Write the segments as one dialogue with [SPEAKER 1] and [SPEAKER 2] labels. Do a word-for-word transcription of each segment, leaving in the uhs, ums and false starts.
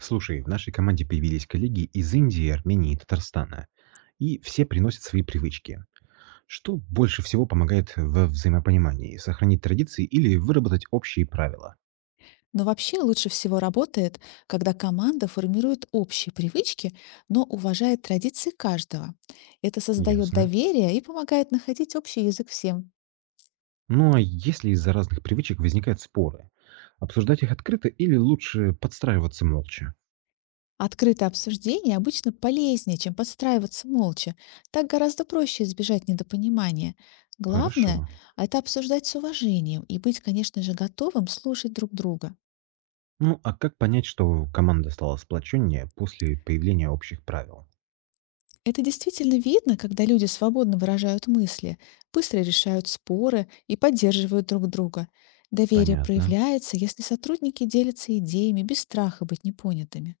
[SPEAKER 1] Слушай, в нашей команде появились коллеги из Индии, Армении и Татарстана. И все приносят свои привычки. Что больше всего помогает во взаимопонимании? Сохранить традиции или выработать общие правила?
[SPEAKER 2] Но вообще лучше всего работает, когда команда формирует общие привычки, но уважает традиции каждого. Это создает
[SPEAKER 1] Ясно.
[SPEAKER 2] доверие и помогает находить общий язык всем.
[SPEAKER 1] Ну а если из-за разных привычек возникают споры? Обсуждать их открыто или лучше подстраиваться молча?
[SPEAKER 2] Открытое обсуждение обычно полезнее, чем подстраиваться молча. Так гораздо проще избежать недопонимания. Главное–
[SPEAKER 1] Хорошо.
[SPEAKER 2] это обсуждать с уважением и быть, конечно же, готовым слушать друг друга.
[SPEAKER 1] Ну а как понять, что команда стала сплоченнее после появления общих правил?
[SPEAKER 2] Это действительно видно, когда люди свободно выражают мысли, быстро решают споры и поддерживают друг друга. Доверие
[SPEAKER 1] Понятно.
[SPEAKER 2] проявляется, если сотрудники делятся идеями без страха быть непонятыми.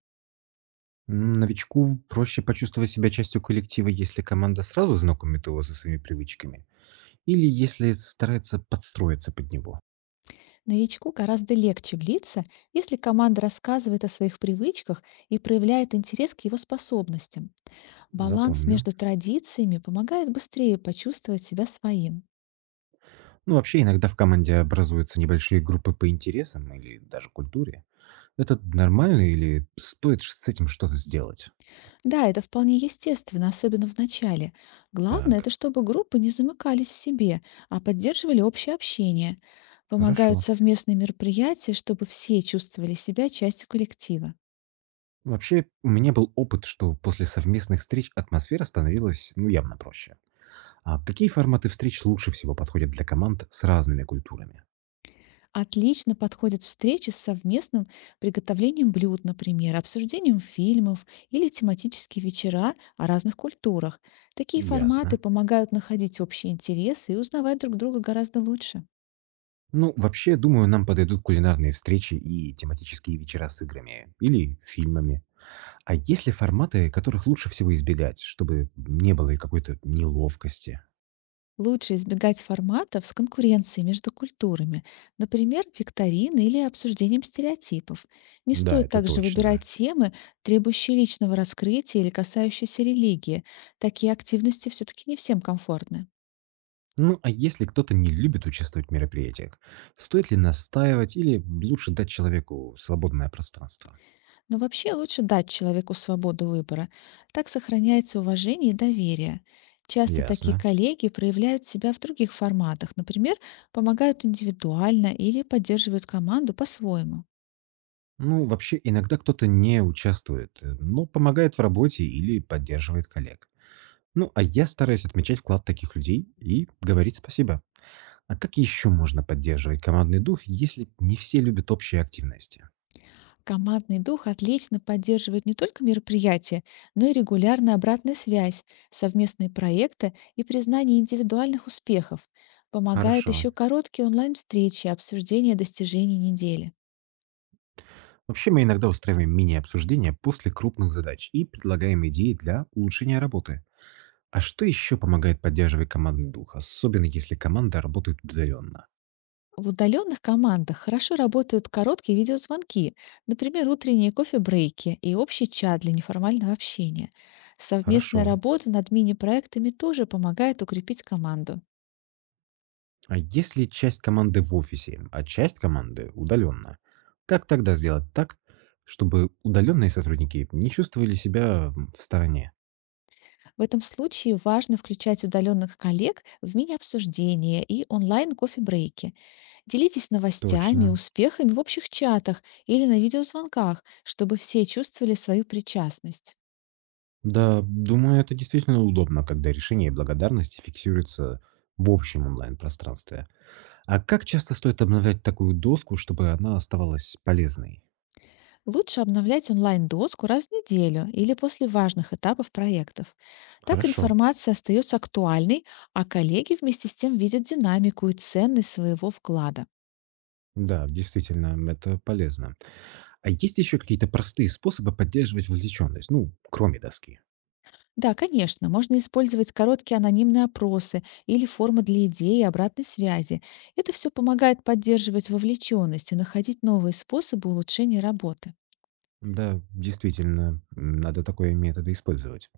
[SPEAKER 1] М, Новичку проще почувствовать себя частью коллектива, если команда сразу знакомит его со своими привычками, или если старается подстроиться под него.
[SPEAKER 2] Новичку гораздо легче влиться, если команда рассказывает о своих привычках и проявляет интерес к его способностям. Баланс
[SPEAKER 1] Запомню.
[SPEAKER 2] между традициями помогает быстрее почувствовать себя своим.
[SPEAKER 1] Ну, вообще, иногда в команде образуются небольшие группы по интересам или даже культуре. Это нормально или стоит ш- с этим что-то сделать?
[SPEAKER 2] Да, это вполне естественно, особенно в начале. Главное,
[SPEAKER 1] Так,
[SPEAKER 2] это чтобы группы не замыкались в себе, а поддерживали общее общение. Помогают
[SPEAKER 1] хорошо.
[SPEAKER 2] совместные мероприятия, чтобы все чувствовали себя частью коллектива.
[SPEAKER 1] Вообще, у меня был опыт, что после совместных встреч атмосфера становилась, ну, явно проще. А какие форматы встреч лучше всего подходят для команд с разными культурами?
[SPEAKER 2] Отлично подходят встречи с совместным приготовлением блюд, например, обсуждением фильмов или тематические вечера о разных культурах. Такие форматы
[SPEAKER 1] Ясно.
[SPEAKER 2] помогают находить общие интересы и узнавать друг друга гораздо лучше.
[SPEAKER 1] Ну, вообще, думаю, нам подойдут кулинарные встречи и тематические вечера с играми или фильмами. А есть ли форматы, которых лучше всего избегать, чтобы не было и какой-то неловкости?
[SPEAKER 2] Лучше избегать форматов с конкуренцией между культурами, например, викторины или обсуждением стереотипов. Не
[SPEAKER 1] Да,
[SPEAKER 2] стоит
[SPEAKER 1] это
[SPEAKER 2] также выбирать
[SPEAKER 1] точно.
[SPEAKER 2] темы, требующие личного раскрытия или касающиеся религии. Такие активности все-таки не всем комфортны.
[SPEAKER 1] Ну, а если кто-то не любит участвовать в мероприятиях, стоит ли настаивать или лучше дать человеку свободное пространство?
[SPEAKER 2] Но вообще лучше дать человеку свободу выбора. Так сохраняется уважение и доверие. Часто такие
[SPEAKER 1] Ясно.
[SPEAKER 2] коллеги проявляют себя в других форматах, например, помогают индивидуально или поддерживают команду по-своему.
[SPEAKER 1] Ну, вообще, иногда кто-то не участвует, э, но помогает в работе или поддерживает коллег. Ну, а я стараюсь отмечать вклад таких людей и говорить спасибо. А как еще можно поддерживать командный дух, если не все любят общие активности?
[SPEAKER 2] Командный дух отлично поддерживает не только мероприятия, но и регулярная обратная связь, совместные проекты и признание индивидуальных успехов. Помогают
[SPEAKER 1] Хорошо.
[SPEAKER 2] еще короткие онлайн-встречи, обсуждение достижений недели.
[SPEAKER 1] Вообще мы иногда устраиваем мини-обсуждения после крупных задач и предлагаем идеи для улучшения работы. А что еще помогает поддерживать командный дух, особенно если команда работает удаленно?
[SPEAKER 2] В удаленных командах хорошо работают короткие видеозвонки, например, утренние кофе-брейки и общий чат для неформального общения.
[SPEAKER 1] Хорошо.
[SPEAKER 2] Совместная работа над мини-проектами тоже помогает укрепить команду.
[SPEAKER 1] А если часть команды в офисе, а часть команды удаленно, как тогда сделать так, чтобы удаленные сотрудники не чувствовали себя м, в стороне?
[SPEAKER 2] В этом случае важно включать удаленных коллег в мини-обсуждения и онлайн-кофе-брейки. Делитесь новостями,
[SPEAKER 1] Точно.
[SPEAKER 2] успехами в общих чатах или на видеозвонках, чтобы все чувствовали свою причастность.
[SPEAKER 1] Да, думаю, это действительно удобно, когда решение и благодарности фиксируются в общем онлайн-пространстве. А как часто стоит обновлять такую доску, чтобы она оставалась полезной?
[SPEAKER 2] Лучше обновлять онлайн-доску раз в неделю или после важных этапов проектов. Так
[SPEAKER 1] Хорошо.
[SPEAKER 2] информация остается актуальной, а коллеги вместе с тем видят динамику и ценность своего вклада.
[SPEAKER 1] Да, действительно, это полезно. А есть еще какие-то простые способы поддерживать вовлеченность, ну, кроме доски?
[SPEAKER 2] Да, конечно, можно использовать короткие анонимные опросы или формы для идей и обратной связи. Это все помогает поддерживать вовлеченность и находить новые способы улучшения работы.
[SPEAKER 1] Да, действительно, м, надо такое методы использовать.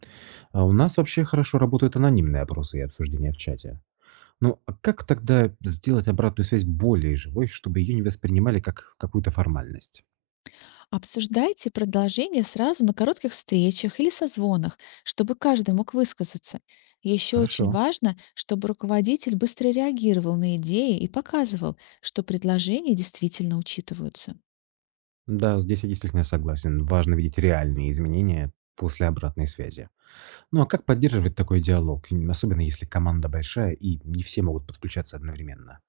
[SPEAKER 1] А у нас вообще хорошо работают анонимные опросы и обсуждения в чате. Ну, а как тогда сделать обратную связь более живой, чтобы ее не воспринимали как какую-то формальность?
[SPEAKER 2] Обсуждайте продолжение сразу на коротких встречах или созвонах, чтобы каждый мог высказаться. Еще очень
[SPEAKER 1] Хорошо.
[SPEAKER 2] важно, чтобы руководитель быстро реагировал на идеи и показывал, что предложения действительно учитываются.
[SPEAKER 1] Да, здесь я действительно согласен. Важно видеть реальные изменения после обратной связи. Ну а как поддерживать такой диалог, м, особенно если команда большая и не все могут подключаться одновременно?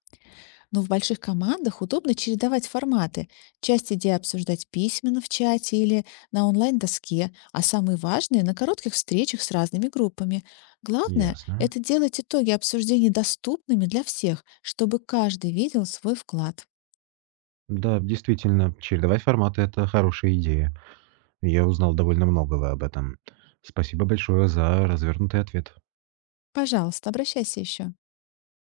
[SPEAKER 2] Но в больших командах удобно чередовать форматы. Часть идей обсуждать письменно в чате или на онлайн-доске, а самые важные– на коротких встречах с разными группами. Главное–
[SPEAKER 1] Ясно.
[SPEAKER 2] это делать итоги обсуждений доступными для всех, чтобы каждый видел свой вклад.
[SPEAKER 1] Да, действительно, чередовать форматы– это хорошая идея. Я узнал довольно многого об этом. Спасибо большое за развернутый ответ.
[SPEAKER 2] Пожалуйста, обращайся еще.